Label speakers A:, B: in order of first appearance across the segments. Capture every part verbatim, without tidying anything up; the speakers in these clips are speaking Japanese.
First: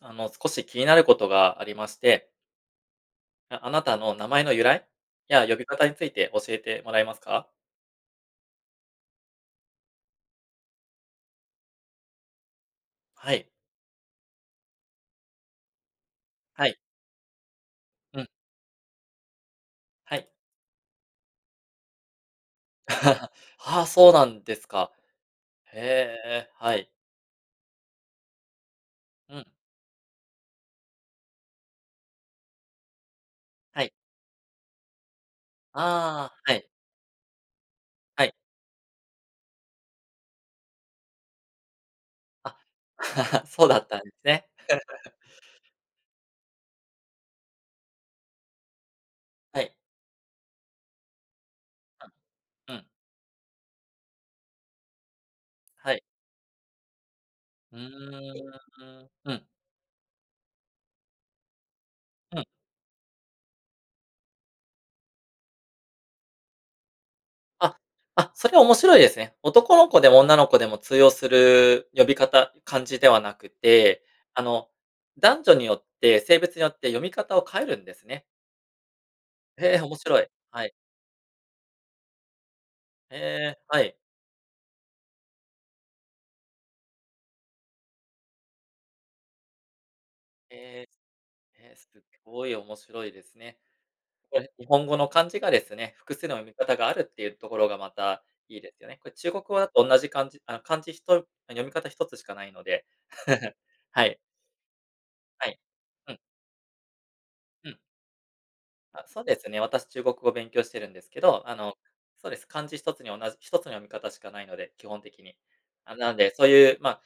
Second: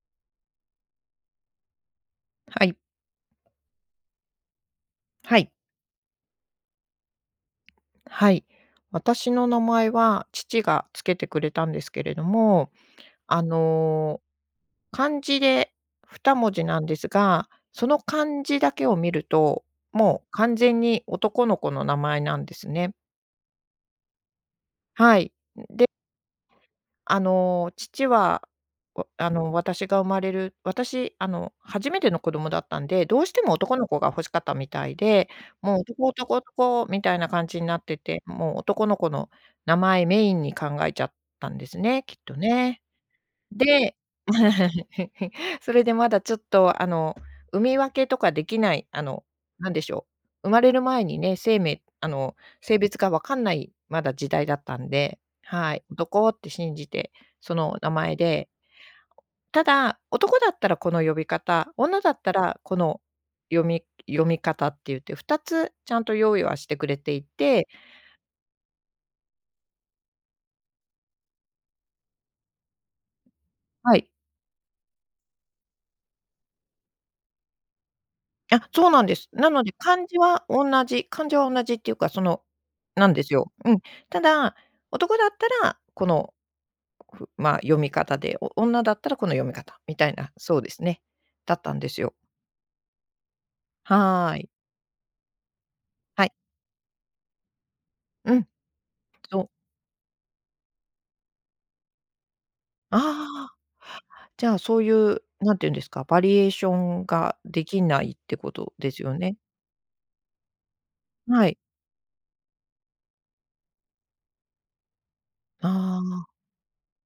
A: あの、少し気になることがありまして。
B: はい。
A: じゃ、あなたの名前の由来？
B: は
A: や
B: い。
A: 呼び方について教えてもらえますか？
B: はい。私の名前は父が付けてくれたんですけれども、
A: は
B: あ
A: い。
B: の、漢字で二文字
A: はい。
B: なんですが、その
A: うん。
B: 漢字だけを見ると、
A: は
B: もう
A: い。
B: 完全に男の子の名前なんですね。
A: はあ、そうなんですか。
B: はい、ん、
A: へ
B: で
A: え、はい。
B: あの、父は、わあ
A: うん。
B: の、私が生まれる私、あの、初めての子供だったんで、どうしても男
A: は
B: の
A: い。
B: 子が欲しかったみたいで、もう男、
A: あ
B: 男、
A: あ、はい。
B: 男みたいな感じになってて、
A: はい。
B: もう男の子の名前メインに考えちゃったんですね、きっと
A: あ、
B: ね。
A: そうだっ
B: で
A: たんですね。
B: それでまだちょっと、あの、産み分けとかできないあの、
A: は
B: な
A: い。
B: んでしょう、生まれる前にね、生命あの、
A: うん。う
B: 性
A: ん。
B: 別がわかんないまだ時代だったんで、はい、
A: はい。
B: 男って信じて、そ
A: う
B: の
A: ー
B: 名前で
A: ん、うん。
B: ただ、男だったらこの呼び方、女だった
A: うん。
B: らこの読み読み方って言って、ふたつちゃんと用意はしてくれていて
A: あ。あ、それは面白いですね。男の子でも女の子でも通用する呼び方、漢字ではなく
B: は
A: て、
B: い。
A: あの、男女によって性別によって読み方を変えるんですね。
B: あ、そうなんです。なので、
A: へえ、面
B: 漢字
A: 白い。
B: は
A: は
B: 同
A: い。
B: じ漢字は同じっていうか、そのなん
A: へ
B: ですよ。
A: え、
B: う
A: は
B: ん。
A: い。
B: ただ、男だったら、この、ふま、読み方で、お女だったらこの読み方、みたいな、そうです
A: ええ、
B: ね、だった
A: え、
B: んで
A: す
B: す
A: っ
B: よ。
A: ごい面白いですね。
B: は
A: こ
B: い。
A: れ、日本語の漢字がですね、複
B: は
A: 数
B: い。
A: の読み方があるっていうところがまた、
B: うん。
A: いいですよね。これ、中
B: そ
A: 国
B: う。
A: 語だと同じ漢字あ、漢字ひと読み方ひとつしかないので、
B: あ
A: はい。
B: あ、じゃあ、そういう、
A: は
B: 何
A: い。
B: て言うんですか、
A: うん。
B: バリエーションがで
A: うん。
B: きないってことです
A: あ、
B: よ
A: そうで
B: ね。
A: すね、私、中国語勉強してるんですけど、
B: は
A: あ
B: い。
A: の、そうです、漢字ひとつに同じひとつの読み方しかないので、基本的に。あ、
B: あ
A: なん
B: あ。
A: で、そういう、ま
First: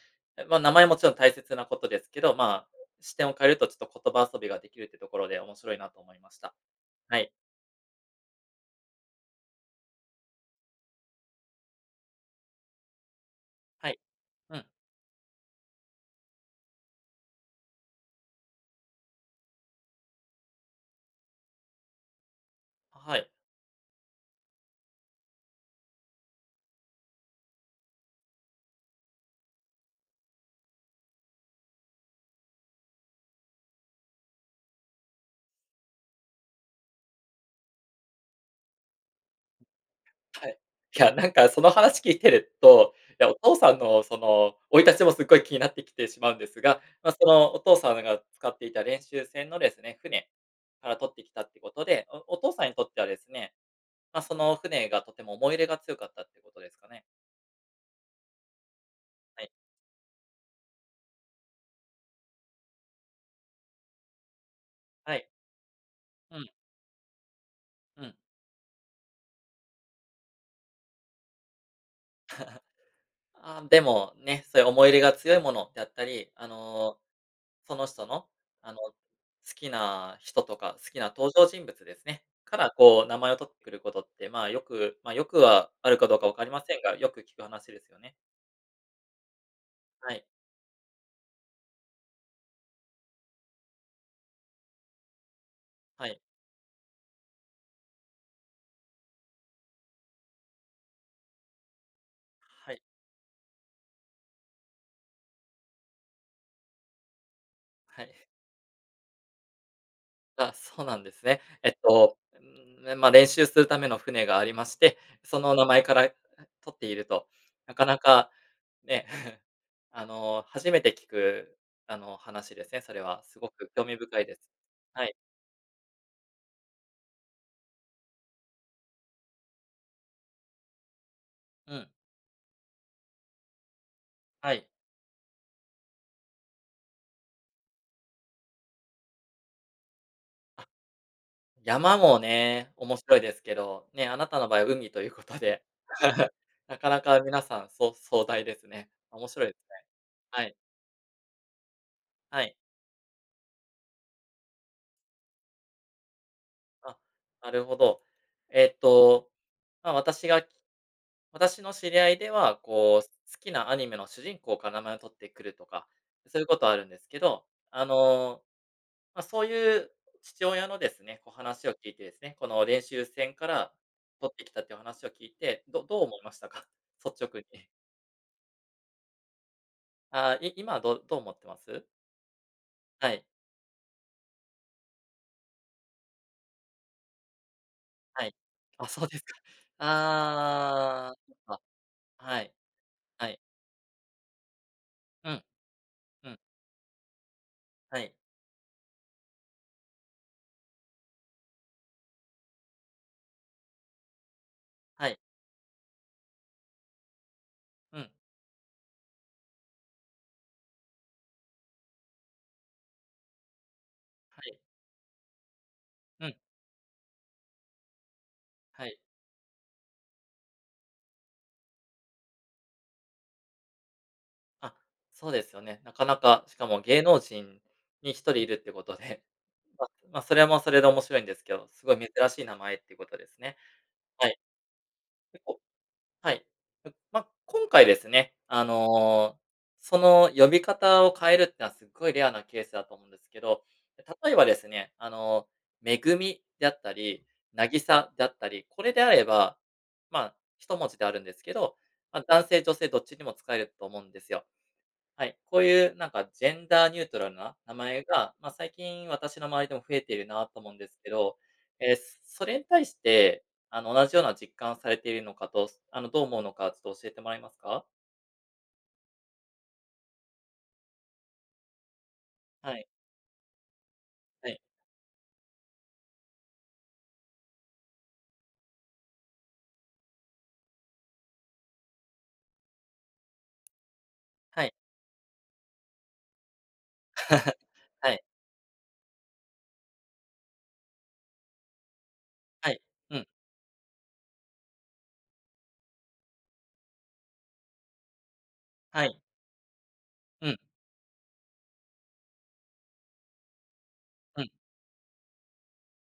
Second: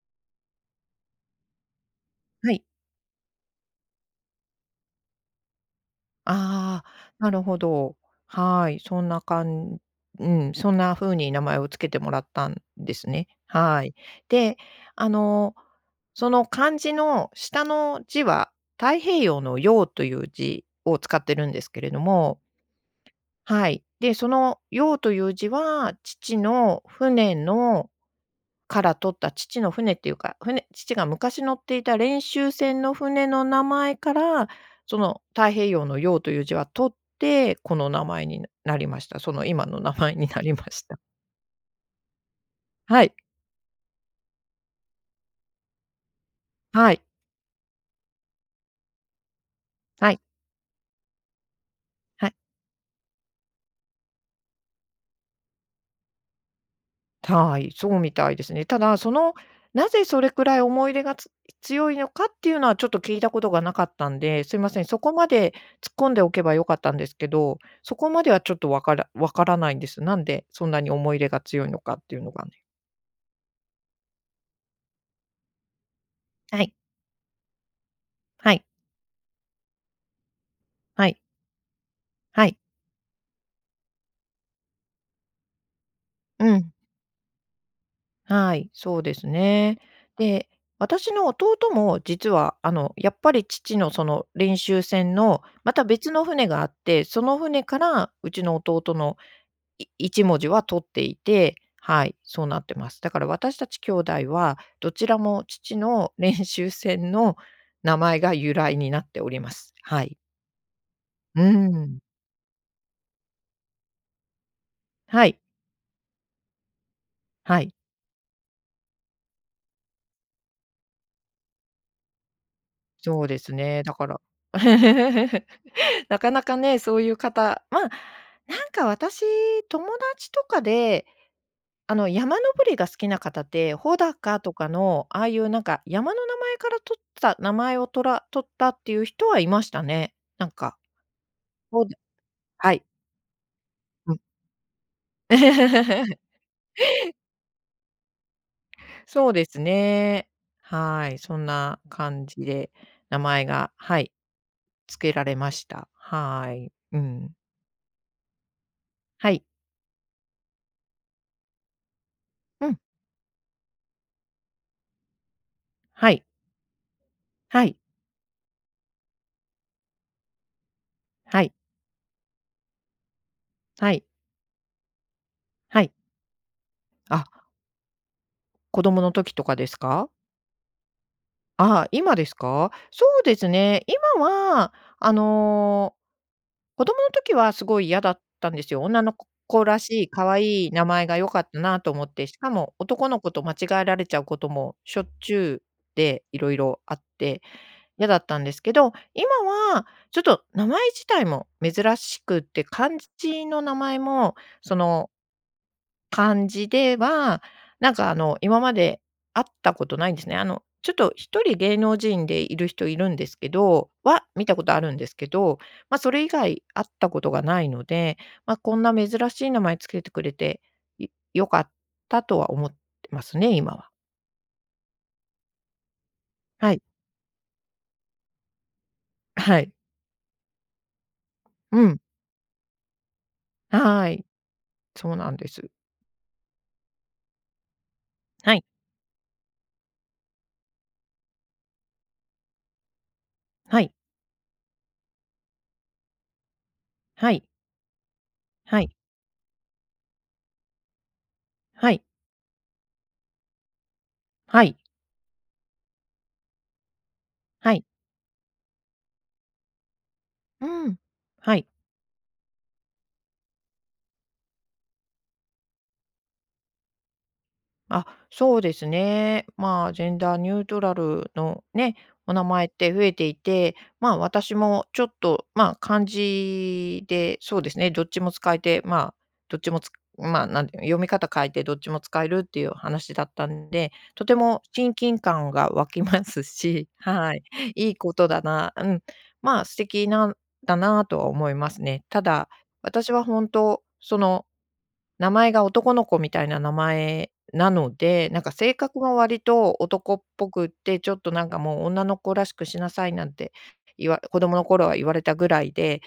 A: ま、名前もちろん大切なことですけど、
B: はい。
A: ま、視点を変えるとちょっと言葉遊びができるってところで面白いなと思いました。
B: あ
A: は
B: あ、
A: い。
B: なるほど。はい、そんなかんうん、そんな風に名前を付けてもらったんですね。は
A: は
B: い。
A: い。
B: で、
A: うん。
B: あの、その漢字の下の字は、太平洋の洋という字を使ってるんですけれども
A: あ、はい。
B: はい。で、その洋という字は父の船のから取った父の船っていうか、船父が昔乗っていた練習船の船の名前から、その太平洋の洋という字は取って、この名前になりました。その今の名前にな
A: は
B: り
A: い。
B: ました。
A: きゃ、なんかその話聞いてると、
B: はい。
A: いや、お父さんの、その、生い立ちもすっごい気になってきてしまうんですが、
B: はい。
A: ま、その、お父さまが使っていた練習船のですね、
B: はい。
A: 船から取ってきたってことで、
B: はい。
A: おお父さんにとってはですね、ま、その船がとても思い入れが強かったってことですかね。
B: たい、そうみたいですね。ただ、その、
A: はい。
B: なぜそれくらい思い入れがつ強いのかっていうのは、ちょっと聞いたことがなかったんで、すいません、そこ
A: はい。
B: まで突っ込んでお
A: う
B: け
A: ん。
B: ば良かったんですけど、そ
A: う
B: こ
A: ん。
B: まではちょっとわからわからないんです。なんでそんなに思い入れが強いのかっていうのが。
A: あ、でも、ね、そういう思い入れが強いものであったり、あ
B: はい。
A: の、その人の？
B: はい。
A: あの、好きな人とか、好き
B: は
A: な
B: い。
A: 登場人物ですね、
B: は
A: か
B: い。
A: ら、こう、名前を取ってくることって、ま、よくま、よくはあるかどうか分かり
B: う
A: ま
B: ん。
A: せんが、よく聞く話ですよね。
B: はい、そうですね。
A: はい。
B: で、私の弟も実は、あの、やっぱり父のその練習船の、また
A: は
B: 別
A: い。
B: の船があって、その船からうちの弟のい一文字は取っていて、はい、そうなっ
A: は
B: て
A: い。
B: ます。だから私たち姉弟は、どちらも父の練習船の名
A: は
B: 前
A: い。
B: が由来になっております。はい。
A: あ、そうなんですね。
B: うー
A: えっ
B: ん。
A: と、うーん、ね、ま、練習するための船がありまして、
B: はい。
A: その名前から、あ、取っていると。
B: はい。
A: なかなかね、あの、初めて聞く、あの、話ですね、それは。
B: そうで
A: すご
B: す
A: く
B: ね。
A: 興
B: だ
A: 味
B: から
A: 深いです。はい。
B: なかなかね、そういう方、ま、なんか私、友達とかで、
A: うん。
B: あの、山登りが好きな方って、穂高
A: は
B: と
A: い。
B: かの、ああいうなんか、山の名前から取った、名前をとら取ったっていう人はいましたね。なんか。そう
A: 山
B: で
A: もね、
B: はい。
A: 面白いですけど、ね、
B: う
A: あ
B: ん。
A: なたの場合は海ということで、なかなか皆さんそう壮大ですね。面
B: そう
A: 白
B: で
A: いです
B: す
A: ね。
B: ね。
A: はい。
B: はい。そんな感じ
A: はい。
B: で名前が、はい、つけられました。はい。う
A: あ、
B: ん。
A: なるほど。えっと、
B: はい。
A: ま、私が私の知り合いでは、
B: うん。
A: こう、好きなアニメの主人公から名前を取ってくるとか、
B: はい。
A: そういうことはあるんですけど、
B: はい。
A: あの、ま、そういう父親のですね、こう
B: はい。
A: 話を聞いてですね、この練習船から
B: はい。
A: 取ってきたっていう話を聞いて、
B: は
A: ど
B: い。
A: どう思いましたか？率
B: あ。
A: 直に。
B: 子供の時とかですか？
A: あ、い今はどうどう思ってま
B: あ
A: す？
B: あ、今ですか？そ
A: はい。
B: うですね、今はあの、子供の時はすごい嫌だっ
A: はい。
B: たんですよ。
A: あ、
B: 女
A: そう
B: の
A: です
B: 子
A: か。
B: 子らしい、可愛い名前
A: ああ、
B: が良
A: そっ
B: かっ
A: か、
B: たなと思って。し
A: は
B: か
A: い、
B: も男の
A: は
B: 子
A: い。
B: と間違えられちゃうこともしょっ
A: う
B: ち
A: ん。
B: ゅうで、
A: うん。
B: 色々あって、
A: は
B: 嫌
A: い。
B: だったんですけど、今はちょっと名前自体も珍しくて、漢字字の名前もその
A: はい。
B: 漢字では、なん
A: うん。
B: かあの今まで会ったことないんですね。あのちょっとひとり芸能人でいる人いるんですけどは、
A: は
B: 見た
A: い。
B: ことあるんですけど、ま、それ
A: う
B: 以
A: ん。
B: 外会ったことがないので、ま、こん
A: は
B: な
A: い。
B: 珍しい名前付けてくれて、い、良かったとは思ってますね、今は。
A: あ、そうですよね。なかなか、しか
B: は
A: も
B: い。
A: 芸能人にひとりいるってことで、
B: あ、はい。
A: まま、それはもうそれで面白いんですけど、
B: う
A: すご
B: ん。
A: い珍しい名前ってことですね。
B: はい。
A: はい。
B: そうなん
A: 結
B: で
A: 構
B: す。
A: はい。うん、ま、今回ですね、
B: はい。
A: あの、その呼び方を変えるってのはすっごいレアなケースだと思うんですけど。
B: はい。
A: で、例えばですね、あの、「めぐみ」だったり、
B: はい。
A: 「なぎさ」だったり、
B: は
A: こ
B: い。
A: れであれば、まあひともじであるんですけど、
B: はい。
A: あ、男性女性どっちにも使えると思うんですよ。
B: はい。
A: はい、こういうなんかジェンダーニュートラルな
B: は
A: 名
B: い。
A: 前が、ま、最近私の周りでも増えてるなと
B: う
A: 思うんで
B: ん。
A: すけど、
B: はい。
A: え、す、それに対して、あの、同じような実感をされているのかと、す、あの、どう思うのかつと教えてもらえますか？
B: あ、そうですね。まあ、ジェンダーニュートラルの、ね、お名前っ
A: はい。
B: て増えていて、まあ、
A: は
B: 私
A: い。
B: もちょっと、まあ、漢字で、そうですね、どっちも使えて、まあ、どっちもつくまあ、なんていうの、読み方変えてどっちも使えるっていう話だったんで、とても
A: はい。
B: 親近感が湧き ますしはい、いい
A: は
B: こ
A: い。
B: とだなうん、まあ、素敵なんだなとは思いますね。ただ、
A: はい、
B: 私
A: う
B: は
A: ん。
B: 本当その名前が男の子みたいな名前なので、なんか性格
A: は
B: が
A: い。
B: 割と男っ
A: う
B: ぽ
A: ん。
B: くって、ちょっとなんかもう女の子らしくしなさいなんて言わ子
A: うん。
B: 供の頃は言われたぐらいで、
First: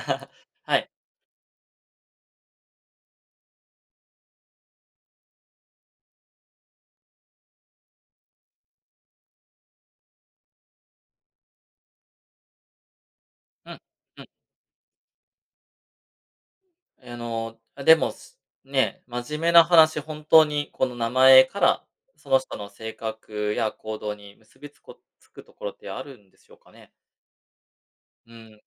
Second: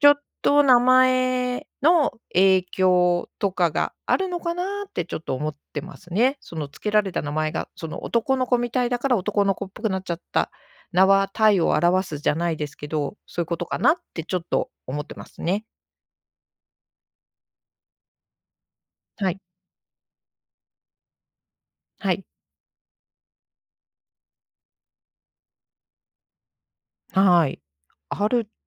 B: ちょっ と
A: は
B: 名
A: い。
B: 前の影響とかがあるのかなってちょっと思ってますね。その付けられた名前が、その、男の子みたいだから男の子っぽくなっちゃった。名は体を表すじゃないですけど、そういうこと
A: う
B: か
A: ん、
B: なっ
A: う
B: て
A: ん。
B: ちょっと思ってますね。
A: あの、あ、でもすね、
B: は
A: 真面
B: い。
A: 目な話、本当にこの名前から
B: はい。
A: その人の性格や行動に結びつこ、つくところってあるんでしょうかね？
B: はい。あ
A: う
B: る
A: ーん。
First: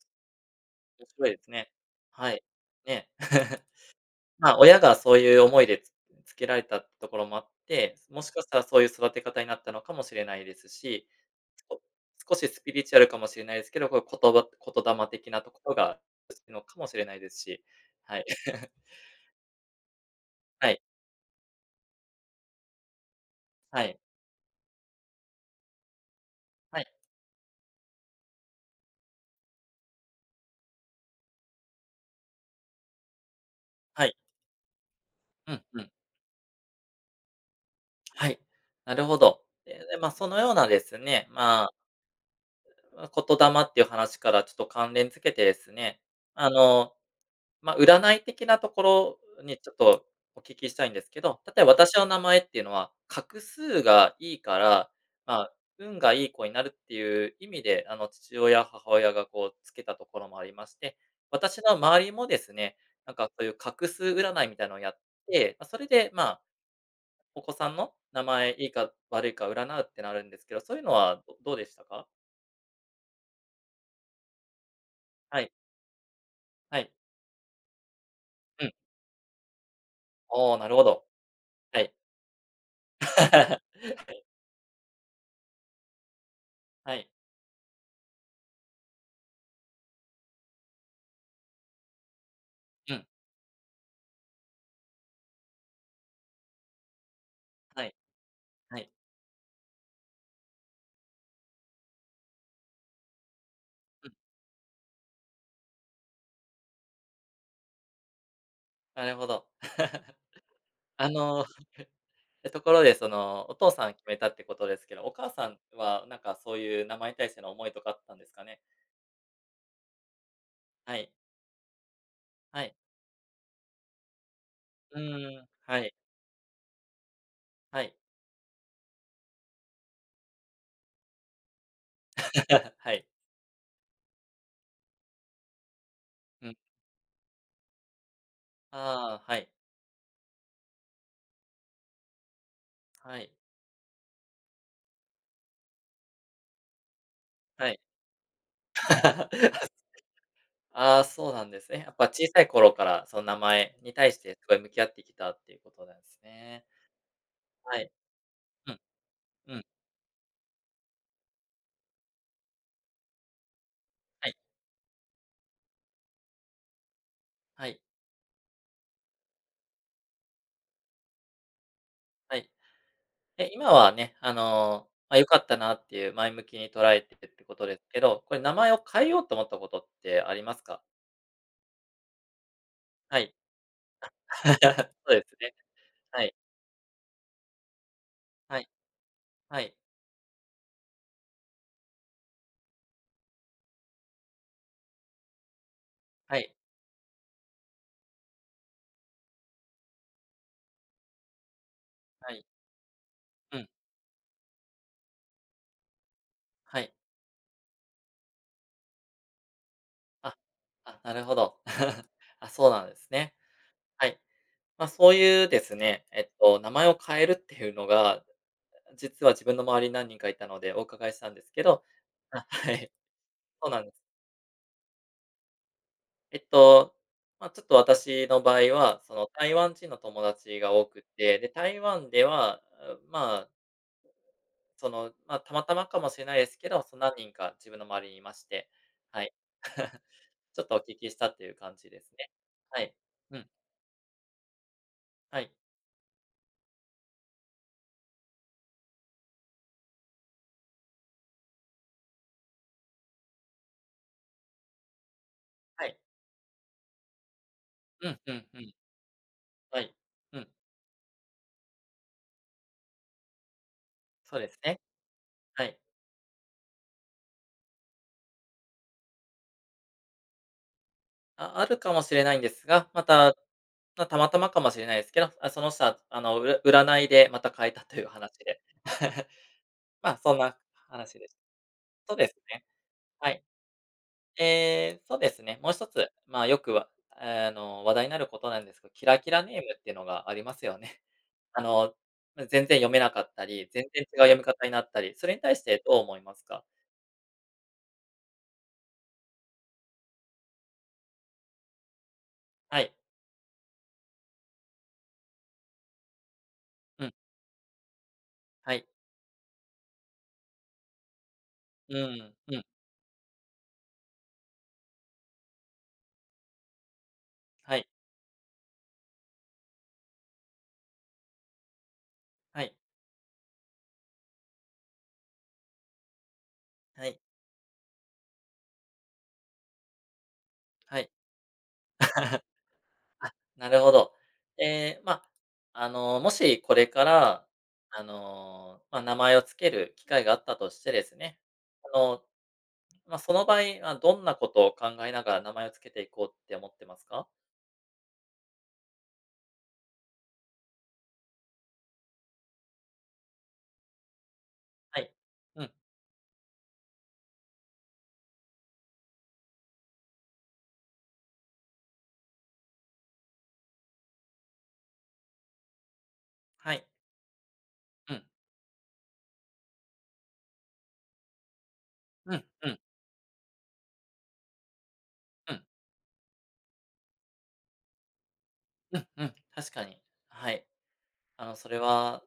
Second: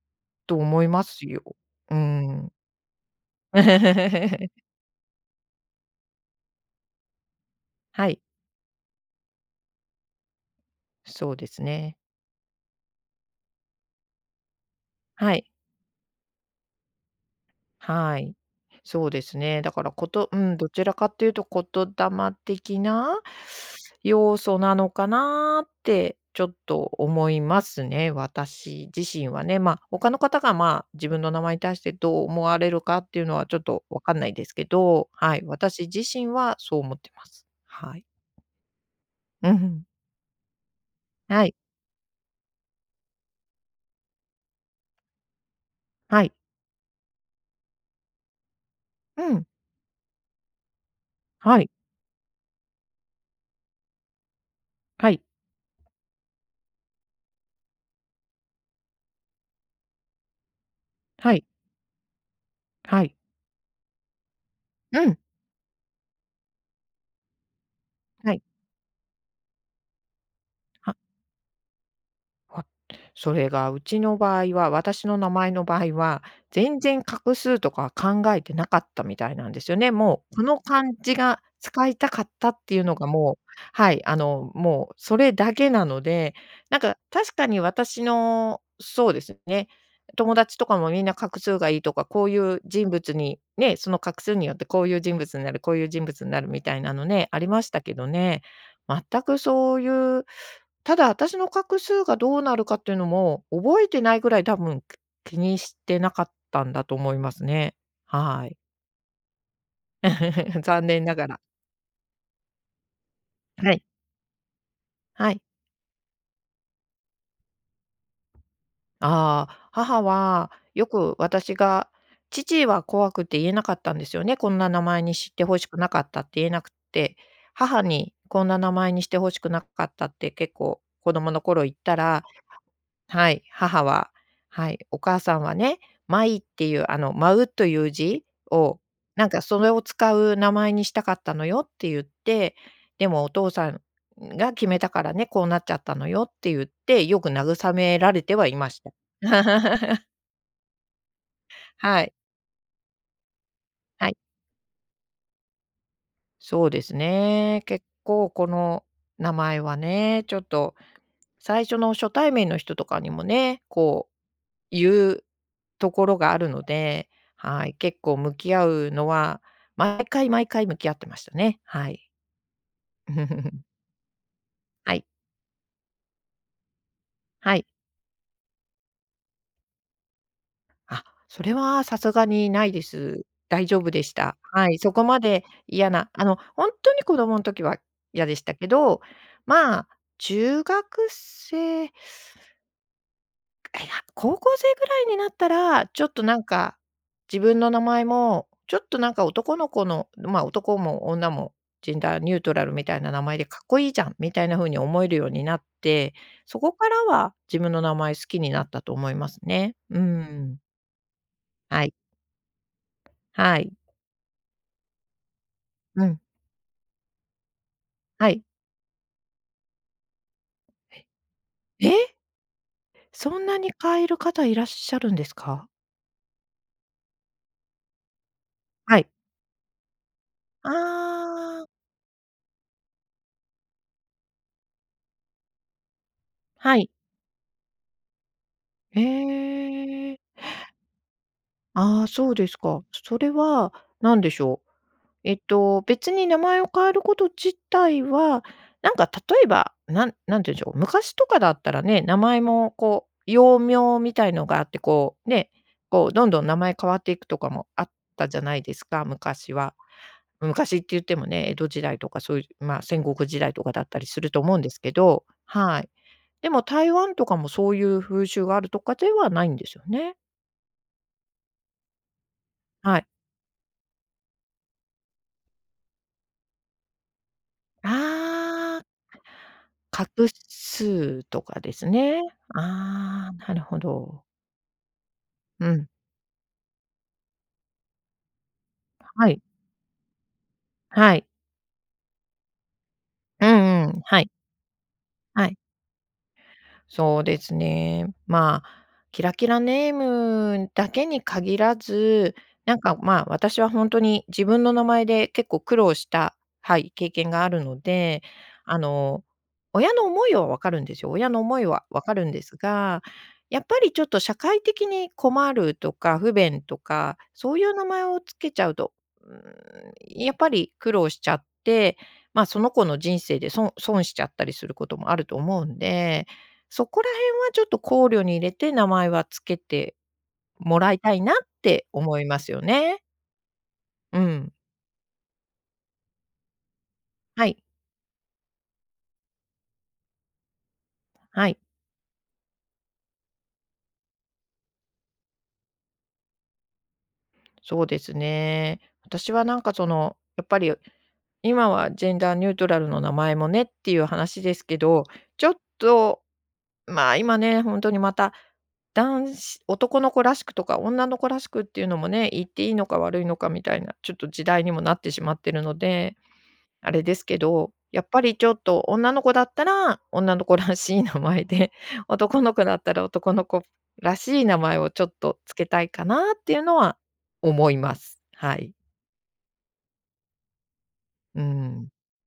B: と思いま
A: 面白
B: す
A: いで
B: よ。
A: すね。
B: うー
A: はい、
B: ん。
A: ね。まあ、親がそういう思いで、つつけられたっところもあって、
B: はい。
A: もしかしたらそういう育て方になったのかもしれないですし、
B: そうです
A: すこ、
B: ね。
A: 少しスピリチュアルかもしれないですけど、こうことば言霊的
B: は
A: な
B: い。
A: ところが結びつくのかもしれないですし、は
B: は
A: い。
B: い。そうですね。だからことうん、ど
A: はい。
B: ちらかというと言霊的な？
A: はい。
B: 要素なのかなってちょっと
A: はい。
B: 思いますね、私自身はね。ま、他の方がまあ、自分の名前に対してどう思われるかっていうのはちょっと分
A: はい。
B: かんないですけど、はい。
A: うんう
B: 私
A: ん。
B: 自身はそう思ってます。はい。
A: はい、なるほど。
B: うふ
A: ええ、
B: ん。
A: で、まあそのようなですね、
B: はい。
A: まああ、言霊っていう話からちょっと関連付けてですね、
B: はい。
A: あの、ま、占い的なとこ
B: う
A: ろ
B: ん。
A: にちょっとお聞きしたいんですけど、
B: は
A: 例え
B: い。
A: ば私の名前っていうのは画数がいいから、
B: はい。
A: まあ、運がいい子になるっていう意味で、あの、父親母親がこう付けたところもありまして、
B: はい。
A: 私の周りもですね
B: は
A: な
B: い。
A: んかこういう画数占いみたいのをやっ
B: うん。
A: て、ま、それでまあ、お子さんの名
B: はい。
A: 前いいか悪いか占うってのあるんですけど、そういうの
B: は
A: は、どどうでしたか？
B: は、それがうちの場合は、私の名
A: はい。
B: 前の場合は、
A: は
B: 全
A: い。
B: 然画数とか考えて
A: う
B: な
A: ん。
B: かったみたいなんですよね。もうこ
A: おお、
B: の
A: なるほ
B: 漢
A: ど。
B: 字が
A: は
B: 使
A: い。
B: いたかったっていうの がもう
A: は
B: はい、あ
A: い。
B: の、もうそれだけなので。なん
A: は
B: か
A: い。
B: 確かに私の、そうですね、友達とかもみんな画数がいいとか、こういう人
A: うん。
B: 物にね、その画数によってこういう人物になる、こういう人物になるみたいなのね、ありました
A: は
B: け
A: い。
B: どね、
A: はい。
B: 全くそういうただあたしの画数がどうなるかっていうのも、覚えて
A: うん。
B: ないぐらい、多分き気にしてなかったんだと思いますね。はい。
A: なるほど。
B: 残念
A: あ
B: ながら。
A: の、ところでその、お父
B: はい。
A: さん決めたってことですけど、お母
B: はい。
A: さんはなんかそういう、名前に対しての思いとかあったんですかね？
B: ああ、母はよ
A: はい。
B: く私が
A: は
B: 父
A: い。
B: は怖くて言えなかったんですよね、こんな名
A: う
B: 前にし
A: ー
B: て
A: ん。
B: 欲し
A: は
B: くな
A: い。
B: かったって言えなくって、
A: は
B: 母
A: い。
B: に、「こんな名前にして欲しくなかった」って、結構子供の頃言ったら
A: はい。
B: はい、母は、はい、「お母さんはね、まいっ
A: うん。
B: ていう、あの、舞うという字を
A: あ
B: なん
A: あ、は
B: か
A: い。
B: それを使う名前にしたかったのよ」ってゆって、「で
A: は
B: もお
A: い。
B: 父さんが決めたからね、こうなっちゃったのよ」ってゆって、よく
A: は
B: 慰
A: い。
B: められてはいました。
A: ああ、そうなんですね、やっ
B: は
A: ぱ
B: い。
A: 小さい頃からその、名前に
B: は
A: 対
B: い。
A: してすごい向き合ってきたっていうことなんですね。
B: そうですね。
A: は
B: 結
A: い。
B: 構こ
A: うん。
B: の名
A: う
B: 前
A: ん。
B: はね、ちょっと最初の初対面の人とかにもね、こう、
A: はい。
B: ゆうところがあるので、
A: は
B: はい、
A: い。
B: 結構向き合うのは、毎回毎回向き合ってましたね。はい。
A: はい。え、今はね、あの、
B: はい。
A: ま、良かったなっていう前向きに捉えてるって
B: は
A: こ
B: い。
A: とですけど、これ、名前を変えようと思ったことってありますか？
B: あ、それは流石にないで
A: は
B: す。
A: い。
B: 大丈夫でした。はい、そ こ
A: そう
B: ま
A: です
B: で
A: ね。
B: 嫌な、
A: は
B: あ
A: い。
B: の、ほんとに子供ん時は嫌でした
A: は
B: け
A: い。
B: ど、
A: はい。
B: まあ、中学生え、や、高校生ぐらいになったら、ちょっと、な
A: は
B: ん
A: い。
B: か、自分の名前も、ちょっと、なんか、男の子のま、男も女も、ジェンダー
A: は
B: ニュー
A: い。
B: トラルみたいな名前でか
A: う
B: っ
A: ん。
B: こいいじゃん、みたいな風に思えるようになって、そこ
A: は
B: か
A: い。
B: らは自分の名前好きになったと思いますね。うー
A: あ。
B: ん。
A: あ、なるほど。
B: はい。
A: あ、そうなんですね。
B: はい。
A: はい。ま、そういうです
B: う
A: ね、
B: ん。
A: えっと、名前を変えるっていうのが、
B: はい。
A: 実は自分の周りに何人かいたのでお
B: え。
A: 伺いしたんですけど。
B: ええ！
A: あ、はい。
B: そんな
A: そう
B: に
A: なんです。
B: 変える方いらっしゃるんですか？
A: えっと、まあ、ちょっと私の場合
B: は
A: は、
B: い。
A: その、台湾人の友達
B: あ
A: が多くって、で、
B: あ。
A: 台湾では、あ、まあその、まあ、たまたまかもしれないですけ
B: は
A: ど、
B: い。
A: そ、何人か自分の周りにいまして、
B: へ
A: はい。
B: え。
A: ちょっとお聞きしたっていう感じで
B: ああ、
A: す
B: そ
A: ね。
B: うです
A: は
B: か。
A: い。
B: それ
A: うん。
B: は、何でしょう。えっ
A: はい。
B: と、別に名前を変えること自体は、なんか、例えば、なん何て言うんでしょう、昔とかだったらね、名前も、こう、幼名みたいのがあって、こうね、
A: はい。
B: こう、どんどん名前変わっていくとかもあっ
A: うん
B: た
A: う
B: じゃ
A: ん
B: な
A: う
B: い
A: ん。
B: ですか、昔は。
A: はい。うん。
B: 昔って言ってもね、江戸時代とかそういう、まあ戦国時代とかだったりすると
A: そうで
B: 思うん
A: す
B: で
A: ね。
B: すけど。
A: はい。
B: はい。でも台湾とかもそういう風習があるとかではないんですよね。
A: ああるかもしれないんですが、
B: は
A: ま
B: い。
A: た、ま、たまたまかもしれないですけど、あ、その人は、あの、うら占いでまた変えたという話で。
B: ああ。画
A: まあ、そんな話
B: 数
A: です。
B: とかです
A: そう
B: ね。
A: ですね、
B: あ
A: は
B: あ、
A: い。
B: なるほど。
A: ええ、そうですね、
B: う
A: もうひと
B: ん。
A: つ、まあよくは、ええ、あの、話題になることなんですけど、キラ
B: は
A: キ
B: い。
A: ラネームってのがありますよね。
B: はい。
A: あの、ん、全然読めなかった
B: う
A: り、
B: ん
A: 全
B: うん、
A: 然違う
B: はい。
A: 読み方になったり、それに
B: は
A: 対
B: い。
A: してどう思いますか？
B: そうですね。まあ、キラキラネームだけに限らず、な
A: は
B: ん
A: い。
B: か、まあ、私はほんとに自分の名前で結構苦労した、はい、
A: う
B: 経
A: ん。
B: 験があるので、
A: は
B: あ
A: い。
B: の、親の思いはわかるんですよ、親の思いは
A: う
B: わか
A: ー
B: るん
A: ん、
B: で
A: う
B: す
A: ん。
B: が、やっぱりちょっと社会的に困るとか不便とかそういう
A: はい。
B: 名前を付けちゃうと、うーん、やっぱり苦労しちゃって、ま、そ
A: は
B: の
A: い。
B: 子の人生でそん損しちゃったりすることもあると思うんで、そこ
A: は
B: ら
A: い。
B: 辺はちょっと考慮に入れて、名前は付けてもらい
A: はい。
B: たいなって思いま すよね。
A: あ、なるほど。
B: うん。
A: ええ、ま、あの、もしこれから、
B: はい。
A: あの、ま、名前を付ける機会があったとしてですね、
B: はい。
A: あの、ま、その場合、あ、どんなことを考えながら名前を付けていこうって思ってますか？
B: そうですね。私はなんかその、やっぱり、今はジェンダーニュートラルの名前もねっていう話ですけ
A: は
B: ど、
A: い。
B: ちょっ
A: うん。
B: と、ん、ま、今ね、ほんとにまた男子男の子らしくとか女の子らしくっていうのもね、言っていいのか悪いのかみたいな、ちょっと時代にもなってしまってるので
A: はい。
B: あれですけど、やっ
A: う
B: ぱ
A: ん。
B: りちょっと、女の子だったら女の子らしい名前で、
A: う
B: 男
A: ん、
B: の子
A: う
B: だ
A: ん。
B: ったら男の子らしい名前をちょっと
A: うん。
B: 付けたいかなっていうのは思います。はい。
A: うん、うん、確かに。はい。
B: うー
A: あの、それ
B: ん。
A: は、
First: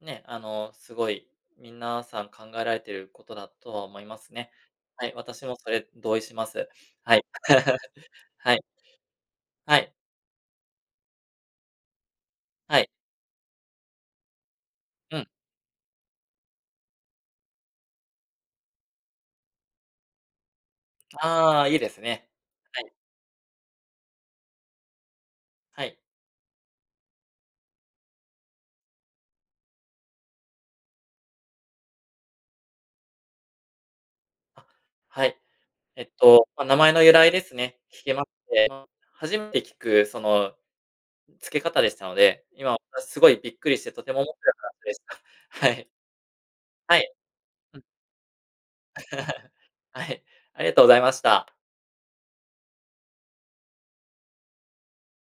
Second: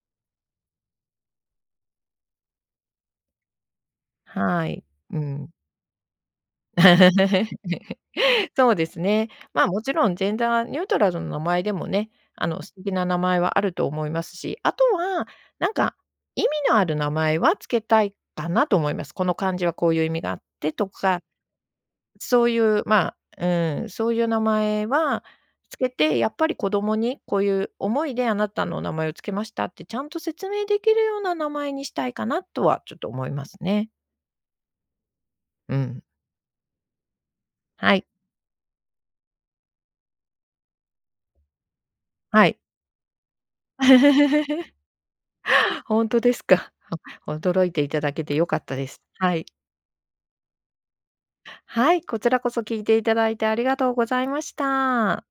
A: ね、あの、すごい、みんな、さん考えられてることだとは思いますね。
B: はい。
A: はい、
B: う
A: 私
B: ん。
A: もそれ同意します。はい。はい。
B: そうですね。ま、
A: は
B: も
A: い。
B: ちろんジェンダーニュートラルの名前でもね、あの素
A: はい。
B: 敵な名前はあると思いますし、あと
A: うん。
B: は、なんか意味のある名前は付けたいかなと思います。この漢字はこういう意味があってとか、
A: ああ、いいですね。
B: そうい
A: は
B: う、
A: い。
B: まあ、うーん、そういう名前はつ
A: は
B: け
A: い。
B: て、やっぱり子供に、「こういう思いであなたの名前を付けました」って、ちゃんと説明できるような名前にしたいかなとはちょっと思いますね。
A: あ、はい。
B: う
A: え
B: ん。
A: っと、ま、名前の由来ですね、
B: は
A: 聞
B: い。
A: けまして、初めて聞くその、付け方でしたの
B: は
A: で、
B: い。
A: 今私すごいびっくりしてとても思ってる [unintelligible] でした。は い。
B: ほんとですか。
A: はい、
B: 驚い
A: う
B: て
A: ん。
B: いただけて良かったです、はい。
A: はい、ありがとうございました。
B: はい、こちらこそ聞いていただいてありがとうございました。